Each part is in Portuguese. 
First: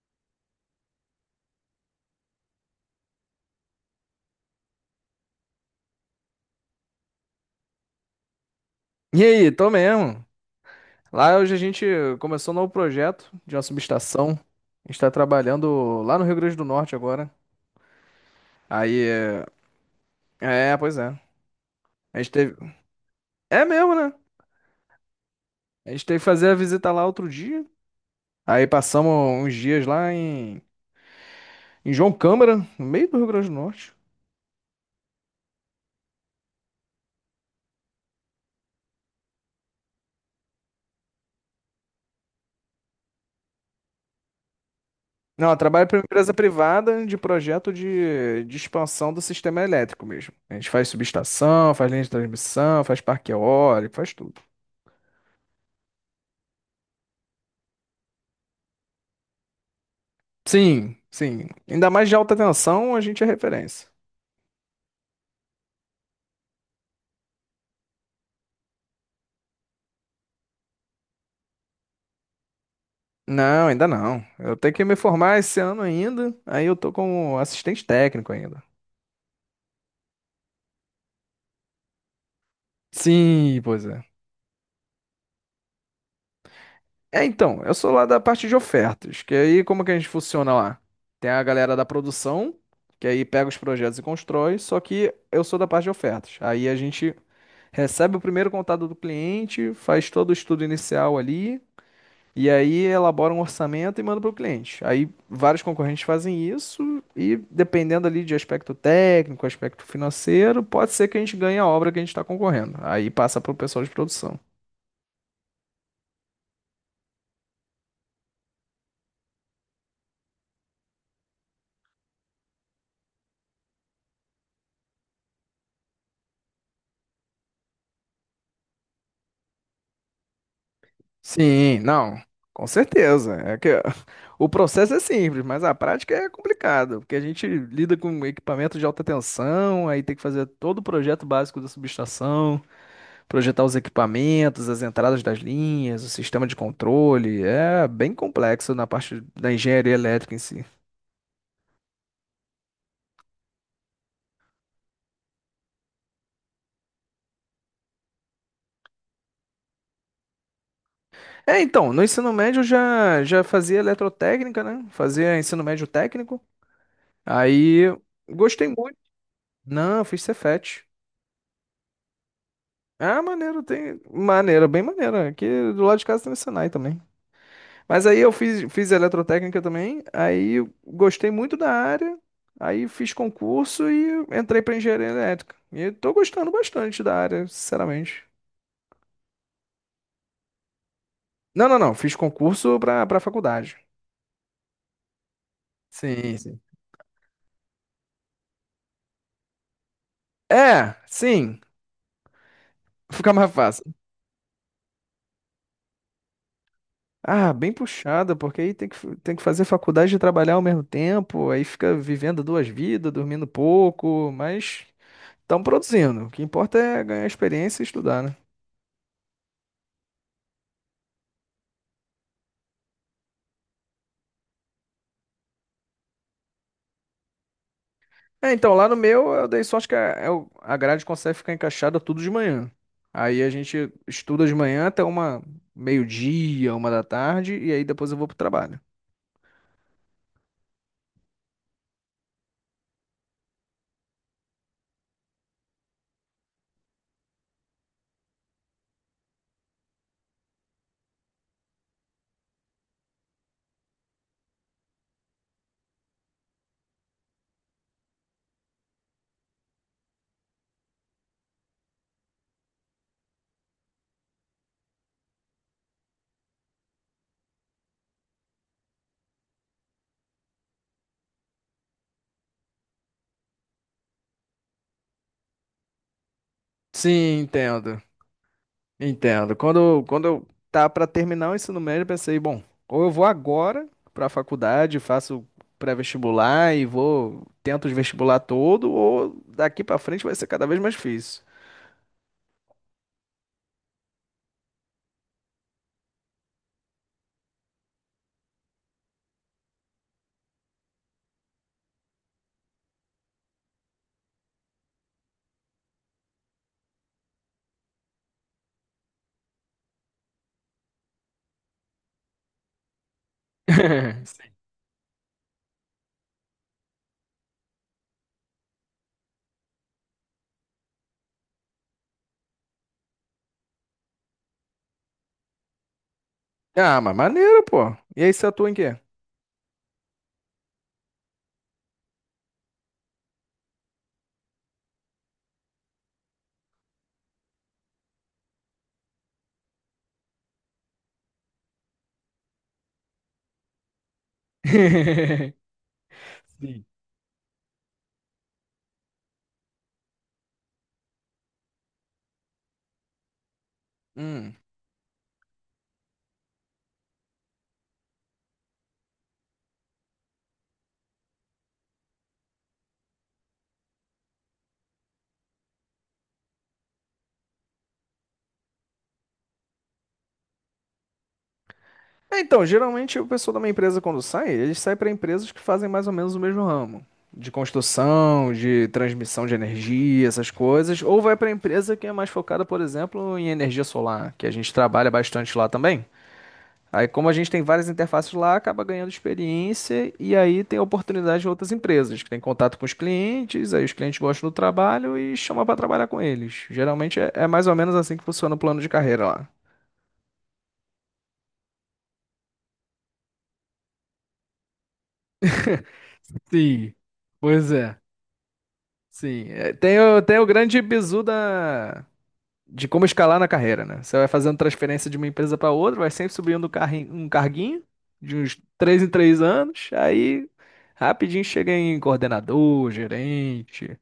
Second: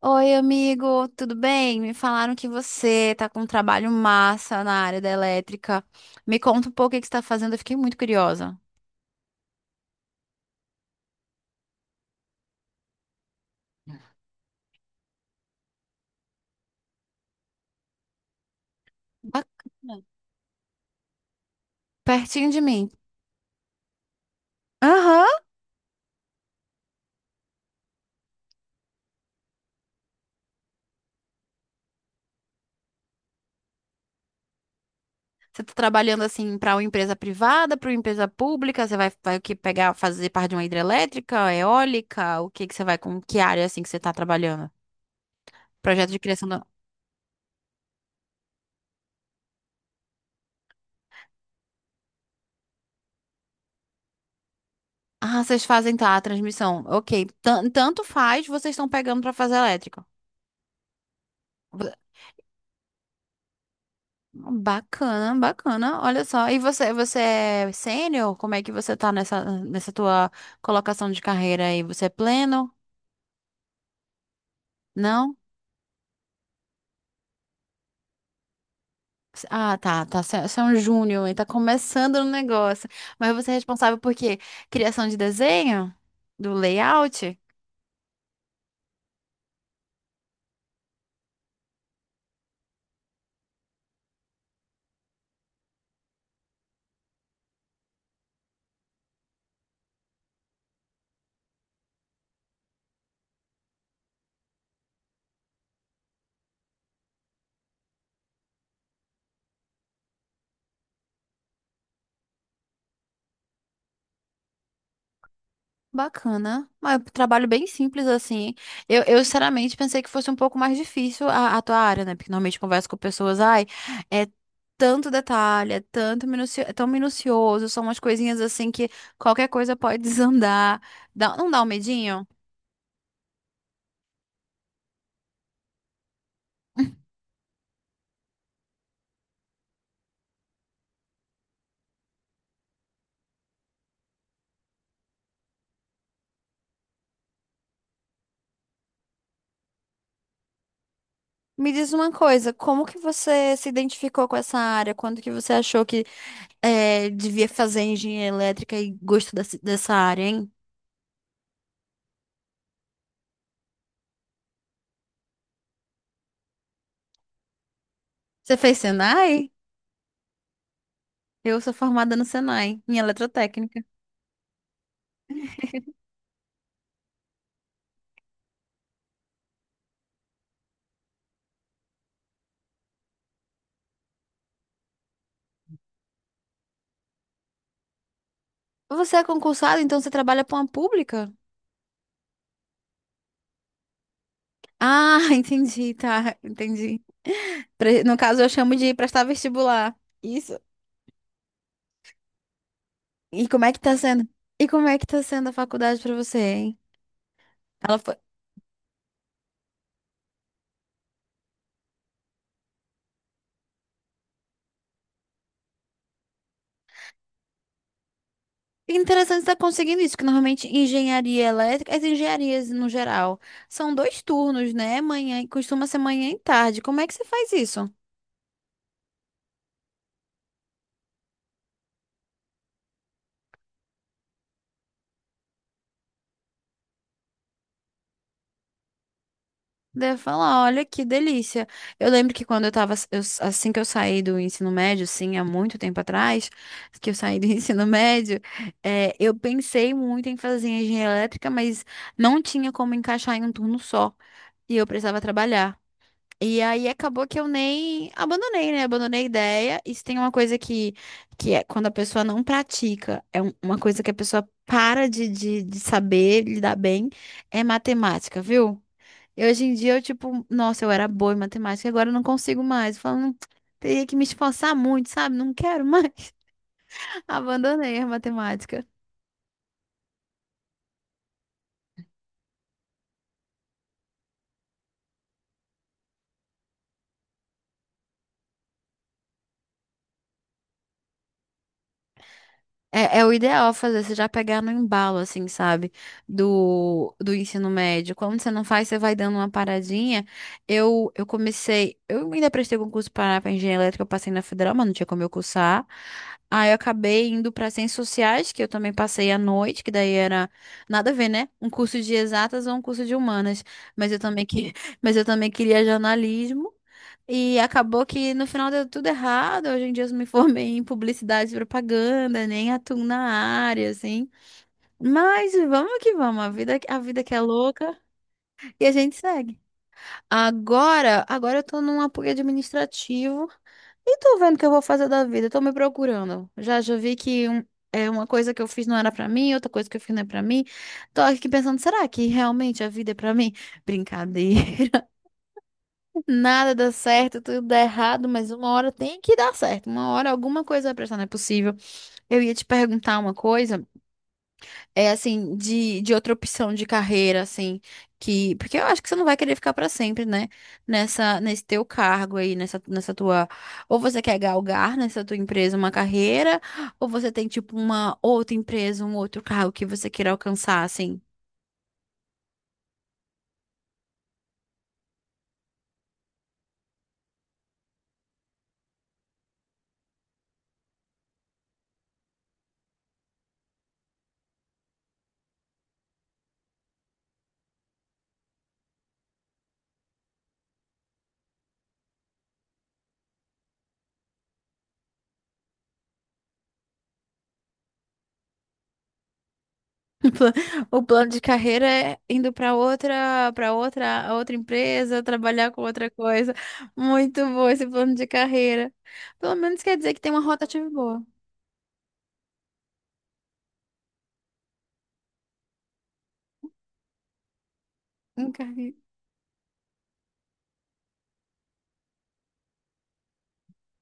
Oi, amigo, tudo bem? Me falaram que você tá com um trabalho massa na área da elétrica. Me conta um pouco o que você tá fazendo, eu fiquei muito curiosa. E aí, tô mesmo. Lá hoje a gente começou um novo projeto de uma subestação. A gente tá trabalhando lá no Rio Grande do Norte agora. Aí, Bacana. é, é, pois é. A gente Pertinho teve. de mim. É mesmo, né? Aham. A gente teve que fazer a visita lá outro dia. Aí passamos uns dias lá em João Câmara, no meio do Rio Grande do Norte. Você tá trabalhando assim para uma empresa privada, para uma empresa pública? Você vai o que pegar, fazer parte de uma hidrelétrica, eólica? O que você vai com que área assim que você tá trabalhando? Não, eu trabalho para uma Projeto de empresa criação da... privada de projeto de expansão do sistema elétrico mesmo. A gente faz subestação, faz linha de transmissão, faz parque eólico, faz tudo. Ah, vocês fazem tá a transmissão. OK. Tanto faz, vocês estão pegando para fazer elétrica. Sim, sim. Ainda mais de alta tensão, a gente é referência. Bacana, bacana. Olha só. E você, você é sênior? Como é que você tá nessa tua colocação de carreira aí? Você é pleno? Não, ainda não. Eu tenho que me Não? formar esse ano ainda. Aí eu tô como assistente técnico ainda. Ah, tá, tá. Você é um júnior e tá começando no negócio. Mas você é Sim, pois responsável por é. quê? Criação de desenho? Do É, layout? então, eu sou lá da parte de ofertas, que aí como que a gente funciona lá? Tem a galera da produção, que aí pega os projetos e constrói, só que eu sou da parte de ofertas. Aí a gente recebe o primeiro contato do cliente, faz todo o estudo inicial ali, e aí elabora um orçamento e manda para o cliente. Aí vários concorrentes fazem isso e dependendo ali de aspecto técnico, aspecto financeiro, pode ser que a gente ganhe a obra que a gente está concorrendo. Aí passa para o pessoal de produção. Bacana. Mas é um trabalho bem simples, assim. Sinceramente, pensei que fosse um pouco mais difícil a tua área, né? Porque normalmente eu converso com pessoas, ai, é tanto detalhe, é tanto minucio... é tão minucioso, são umas coisinhas assim que qualquer coisa pode desandar. Não dá um Sim, não, medinho? com certeza. É que o processo é simples, mas a prática é complicada, porque a gente lida com equipamento de alta tensão, aí tem que fazer todo o projeto básico da subestação. Projetar os equipamentos, as entradas das linhas, o sistema de controle. É bem complexo na parte da engenharia elétrica em si. Me diz uma coisa, como que você se identificou com essa área? Quando que você achou que devia fazer engenharia elétrica e gostou dessa área, hein? É, então, no ensino médio eu já fazia eletrotécnica, né? Fazia ensino médio técnico. Aí Você gostei fez muito. Senai? Não, eu fiz Cefet. Eu sou formada no Senai, em Ah, maneiro, eletrotécnica. tem. Maneiro, bem maneiro. Aqui do lado de casa tem o Senai também. Mas aí eu fiz, fiz eletrotécnica também, aí eu gostei muito da área, aí fiz concurso e entrei para engenharia elétrica. E eu tô gostando bastante da área, sinceramente. Você é concursado, então você trabalha para uma pública? Não, não, não, fiz concurso para faculdade. Ah, entendi, tá, Sim, sim. entendi. No caso, eu chamo de prestar vestibular. Isso. É, sim, fica E mais como é que fácil. tá sendo? E como é que tá sendo a faculdade para você, hein? Ah, bem Ela foi puxada, porque aí tem que fazer faculdade e trabalhar ao mesmo tempo, aí fica vivendo duas vidas, dormindo pouco, mas estão produzindo. O que importa é ganhar experiência e estudar, né? interessante estar conseguindo isso, que normalmente engenharia elétrica, as engenharias no geral, são dois turnos, né? Manhã, costuma ser manhã e tarde. Como é que você faz isso? É, então, lá no meu eu dei sorte que a grade consegue ficar encaixada tudo de manhã. Aí a gente estuda de manhã até uma meio-dia, uma da tarde, e aí depois eu vou pro trabalho. Deve falar, olha que delícia. Eu lembro que quando eu tava, assim que eu saí do ensino médio, assim, há muito tempo atrás, que eu saí do ensino médio, eu pensei muito em fazer engenharia elétrica, mas não tinha como encaixar em um turno só, e eu precisava trabalhar. E aí acabou que eu nem abandonei, né? Abandonei a ideia. E se tem uma coisa que é quando a pessoa não pratica, é uma coisa que a pessoa para de saber lidar bem, é matemática, viu? E hoje em dia eu, tipo, nossa, eu era boa em matemática, agora eu não consigo mais. Falando, teria que me esforçar muito, sabe? Não quero mais. Sim, Abandonei entendo. a matemática. Entendo. Quando eu tá para terminar o ensino médio, eu pensei, bom, ou eu vou agora para a faculdade, faço pré-vestibular e vou, tento os vestibular todo, ou daqui para frente vai ser cada vez mais difícil. É, é o ideal fazer, você já pegar no embalo, assim, sabe? Do ensino médio. Quando você não faz, você vai dando uma paradinha. Eu comecei, eu ainda prestei concurso para engenharia elétrica, eu passei na federal, mas não tinha como eu cursar. Aí eu acabei indo para ciências sociais, que eu também passei à noite, que daí era nada a ver, né? Um curso de exatas ou um curso de humanas. Mas eu também Sim. que, mas eu também queria jornalismo. E acabou que no final deu tudo errado. Hoje em dia eu me formei em publicidade e propaganda, nem atuo na área, assim. Mas vamos que vamos, a Ah, mas vida que é maneiro, pô. louca E aí você atua em e a quê? gente segue. Agora, agora eu tô num apoio administrativo e tô vendo o que eu vou fazer da vida, tô me procurando. Já já vi que é uma coisa que eu fiz não era pra mim, outra coisa que eu fiz não é pra mim. Tô aqui pensando, será que realmente a vida é pra mim? Brincadeira. Nada Sim. dá certo, tudo dá errado, mas uma hora tem que dar certo. Uma hora alguma coisa vai prestar, não é possível. Eu ia te perguntar uma coisa, Hum. é assim, de outra opção de carreira, assim, que. Porque eu acho que você não vai querer ficar pra sempre, né? Nesse teu cargo aí, nessa tua. Ou você quer galgar nessa tua empresa uma carreira, ou você tem, tipo, uma outra empresa, um outro cargo que você queira alcançar, assim. É, então, geralmente o pessoal da minha empresa, quando sai, eles saem para empresas que fazem mais ou menos o mesmo ramo. De construção, de transmissão de energia, essas coisas. Ou vai para empresa que é mais focada, por exemplo, em energia solar, que a gente trabalha bastante lá também. Aí, como a gente tem várias interfaces lá, acaba ganhando experiência e aí tem oportunidade de outras empresas, que tem contato com os clientes, aí os clientes gostam do trabalho e chamam para trabalhar com eles. Geralmente é, é mais ou menos assim que funciona o plano de carreira lá. pla- O plano de carreira é indo para outra empresa, trabalhar com outra coisa. Sim, Muito bom pois esse é. plano de carreira. Sim, Pelo é, menos quer tem dizer o, que tem tem uma o grande rotativa bizu boa. da, de como escalar na carreira, né? Você vai fazendo transferência de uma empresa para outra, vai sempre subindo um carguinho de Um uns carre- três em três anos, aí rapidinho chega em coordenador, gerente.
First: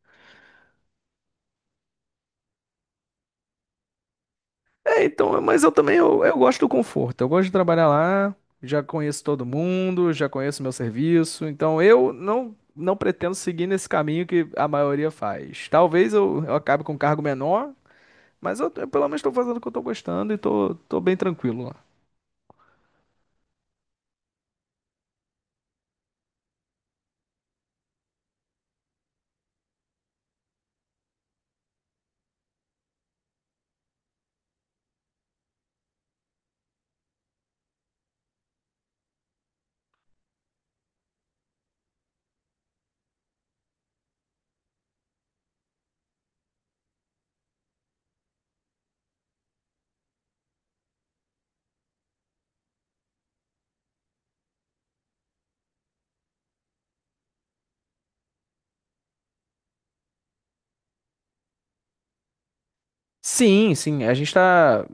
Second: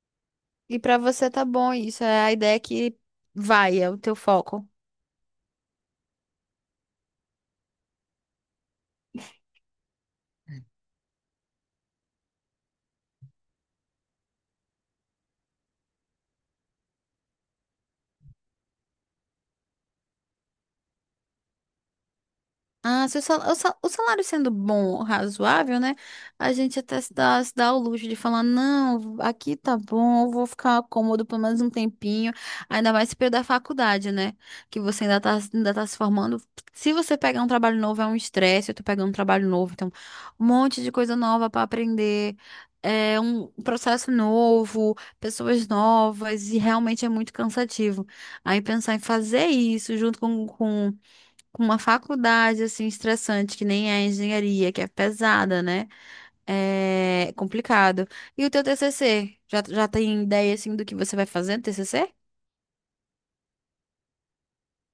E para você tá bom isso, é a ideia que vai, é o teu foco. É, então, mas eu também eu gosto do conforto, eu gosto de trabalhar lá, já conheço todo mundo, já conheço meu serviço, então eu não, não pretendo seguir nesse caminho que a maioria faz. Talvez eu acabe com um cargo menor. Mas eu pelo menos tô fazendo o que eu tô gostando e tô, tô bem tranquilo lá. Ah, se o salário sendo bom, razoável, né? A gente até se dá o luxo de falar, não, aqui tá bom, eu vou ficar cômodo pelo menos um tempinho, ainda mais se perder a faculdade, né? Que você ainda tá se formando. Se você pegar um trabalho novo, é um estresse, eu tô pegando um trabalho novo, então, um monte de coisa nova pra aprender. É um processo novo, pessoas novas, e realmente é muito cansativo. Aí pensar em fazer isso junto com com uma faculdade assim estressante, que nem é a engenharia, que é pesada, né? É complicado. E o teu TCC? Já, já tem ideia assim do que você vai fazer no TCC? Sim, sim. A gente tá.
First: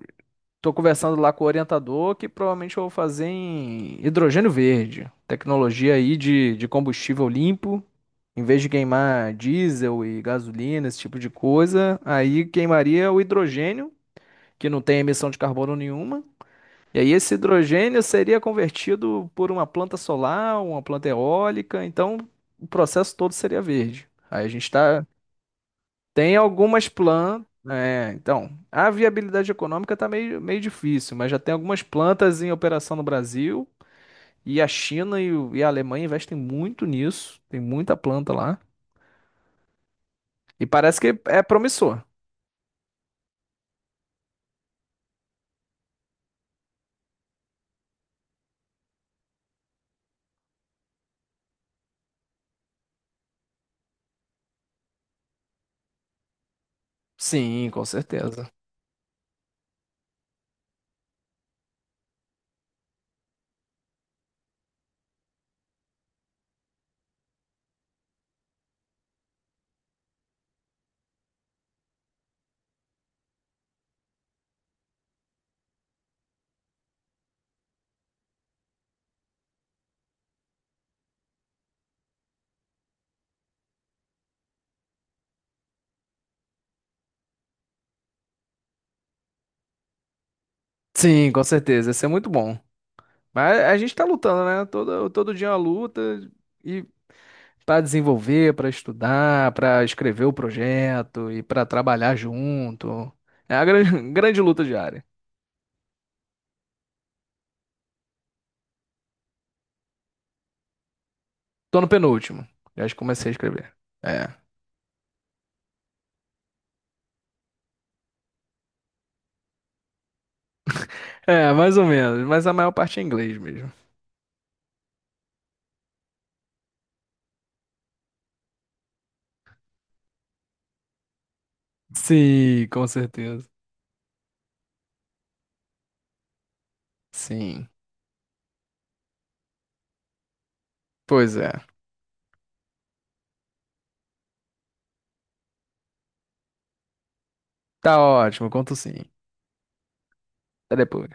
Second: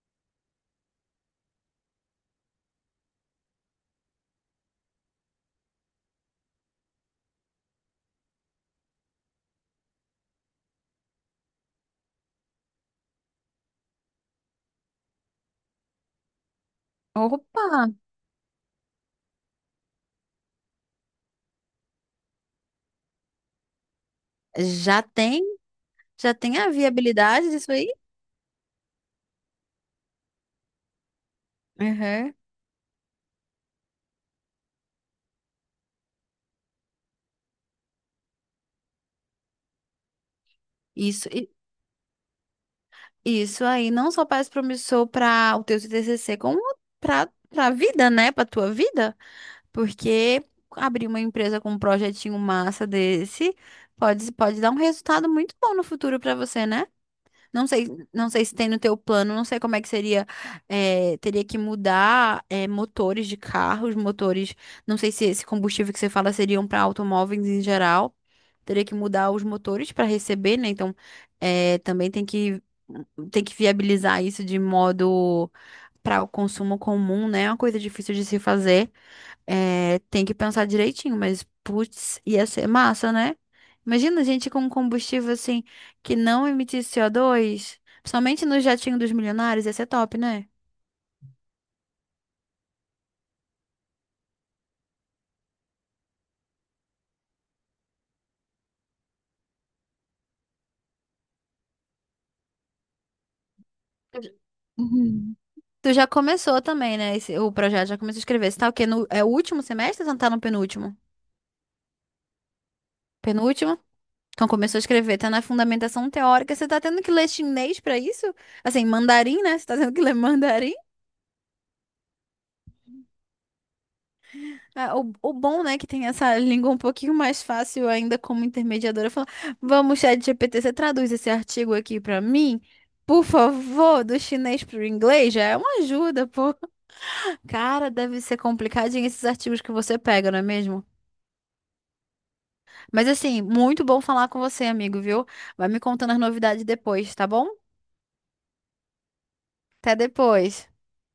Tô conversando lá com o orientador que provavelmente eu vou fazer em hidrogênio verde. Tecnologia aí de combustível limpo. Em vez de queimar diesel e gasolina, esse tipo de coisa, aí queimaria o hidrogênio, que não tem emissão de carbono nenhuma. E aí esse Opa! hidrogênio seria convertido por uma planta solar, uma planta eólica. Então o processo todo seria verde. Aí a gente Já está. tem? Já Tem tem a algumas plantas. viabilidade disso aí? É, então, a viabilidade econômica tá meio, meio difícil, mas já tem algumas Uhum. plantas em operação no Brasil. E a China e a Alemanha investem muito nisso. Tem muita planta lá. E parece que Isso, é i- promissor. isso aí não só parece promissor para o teu TCC, como para vida, né? Para tua vida, porque abrir uma empresa com um projetinho massa desse pode dar um resultado muito bom no futuro para você, né? Não Sim, com sei, não sei certeza. se tem no teu plano, não sei como é que seria. Teria que mudar, motores de carros, motores. Não sei se esse combustível que você fala seriam para automóveis em geral. Teria que mudar os motores para receber, né? Então, também tem tem que viabilizar isso de modo para o consumo comum, né? É uma coisa difícil de se fazer. É, tem que pensar direitinho, mas putz, ia ser massa, né? Imagina a gente com um combustível assim que não emitisse CO2, principalmente no jatinho dos milionários, ia ser top, né? Sim, com certeza. Isso é muito bom. Mas a gente tá lutando, né? Todo dia é uma luta e para desenvolver, para estudar, para escrever o projeto e para trabalhar junto. É a grande, grande luta diária. Uhum. Tu já começou também, né? O projeto já começou a escrever. Você tá o quê? No, é o último semestre ou você tá no penúltimo? Tô no penúltimo. Já comecei a escrever. Penúltimo? É. Então começou a escrever, tá na fundamentação teórica. Você tá tendo que ler chinês pra isso? Assim, mandarim, né? Você tá tendo que ler mandarim? É, mais ou menos, mas a maior parte é inglês mesmo. É, o bom, né, que tem essa língua um pouquinho mais fácil ainda como intermediadora, falar, vamos, chat ChatGPT, você traduz esse artigo aqui pra mim? Sim, com Por certeza. favor, do chinês pro inglês, já é uma ajuda, pô. Sim. Cara, deve ser complicadinho esses artigos que você pega, não é mesmo? Pois é. Mas assim, muito bom falar com você, amigo, viu? Vai me contando as novidades depois, tá bom? Tá ótimo, conto sim. Até depois. Até depois.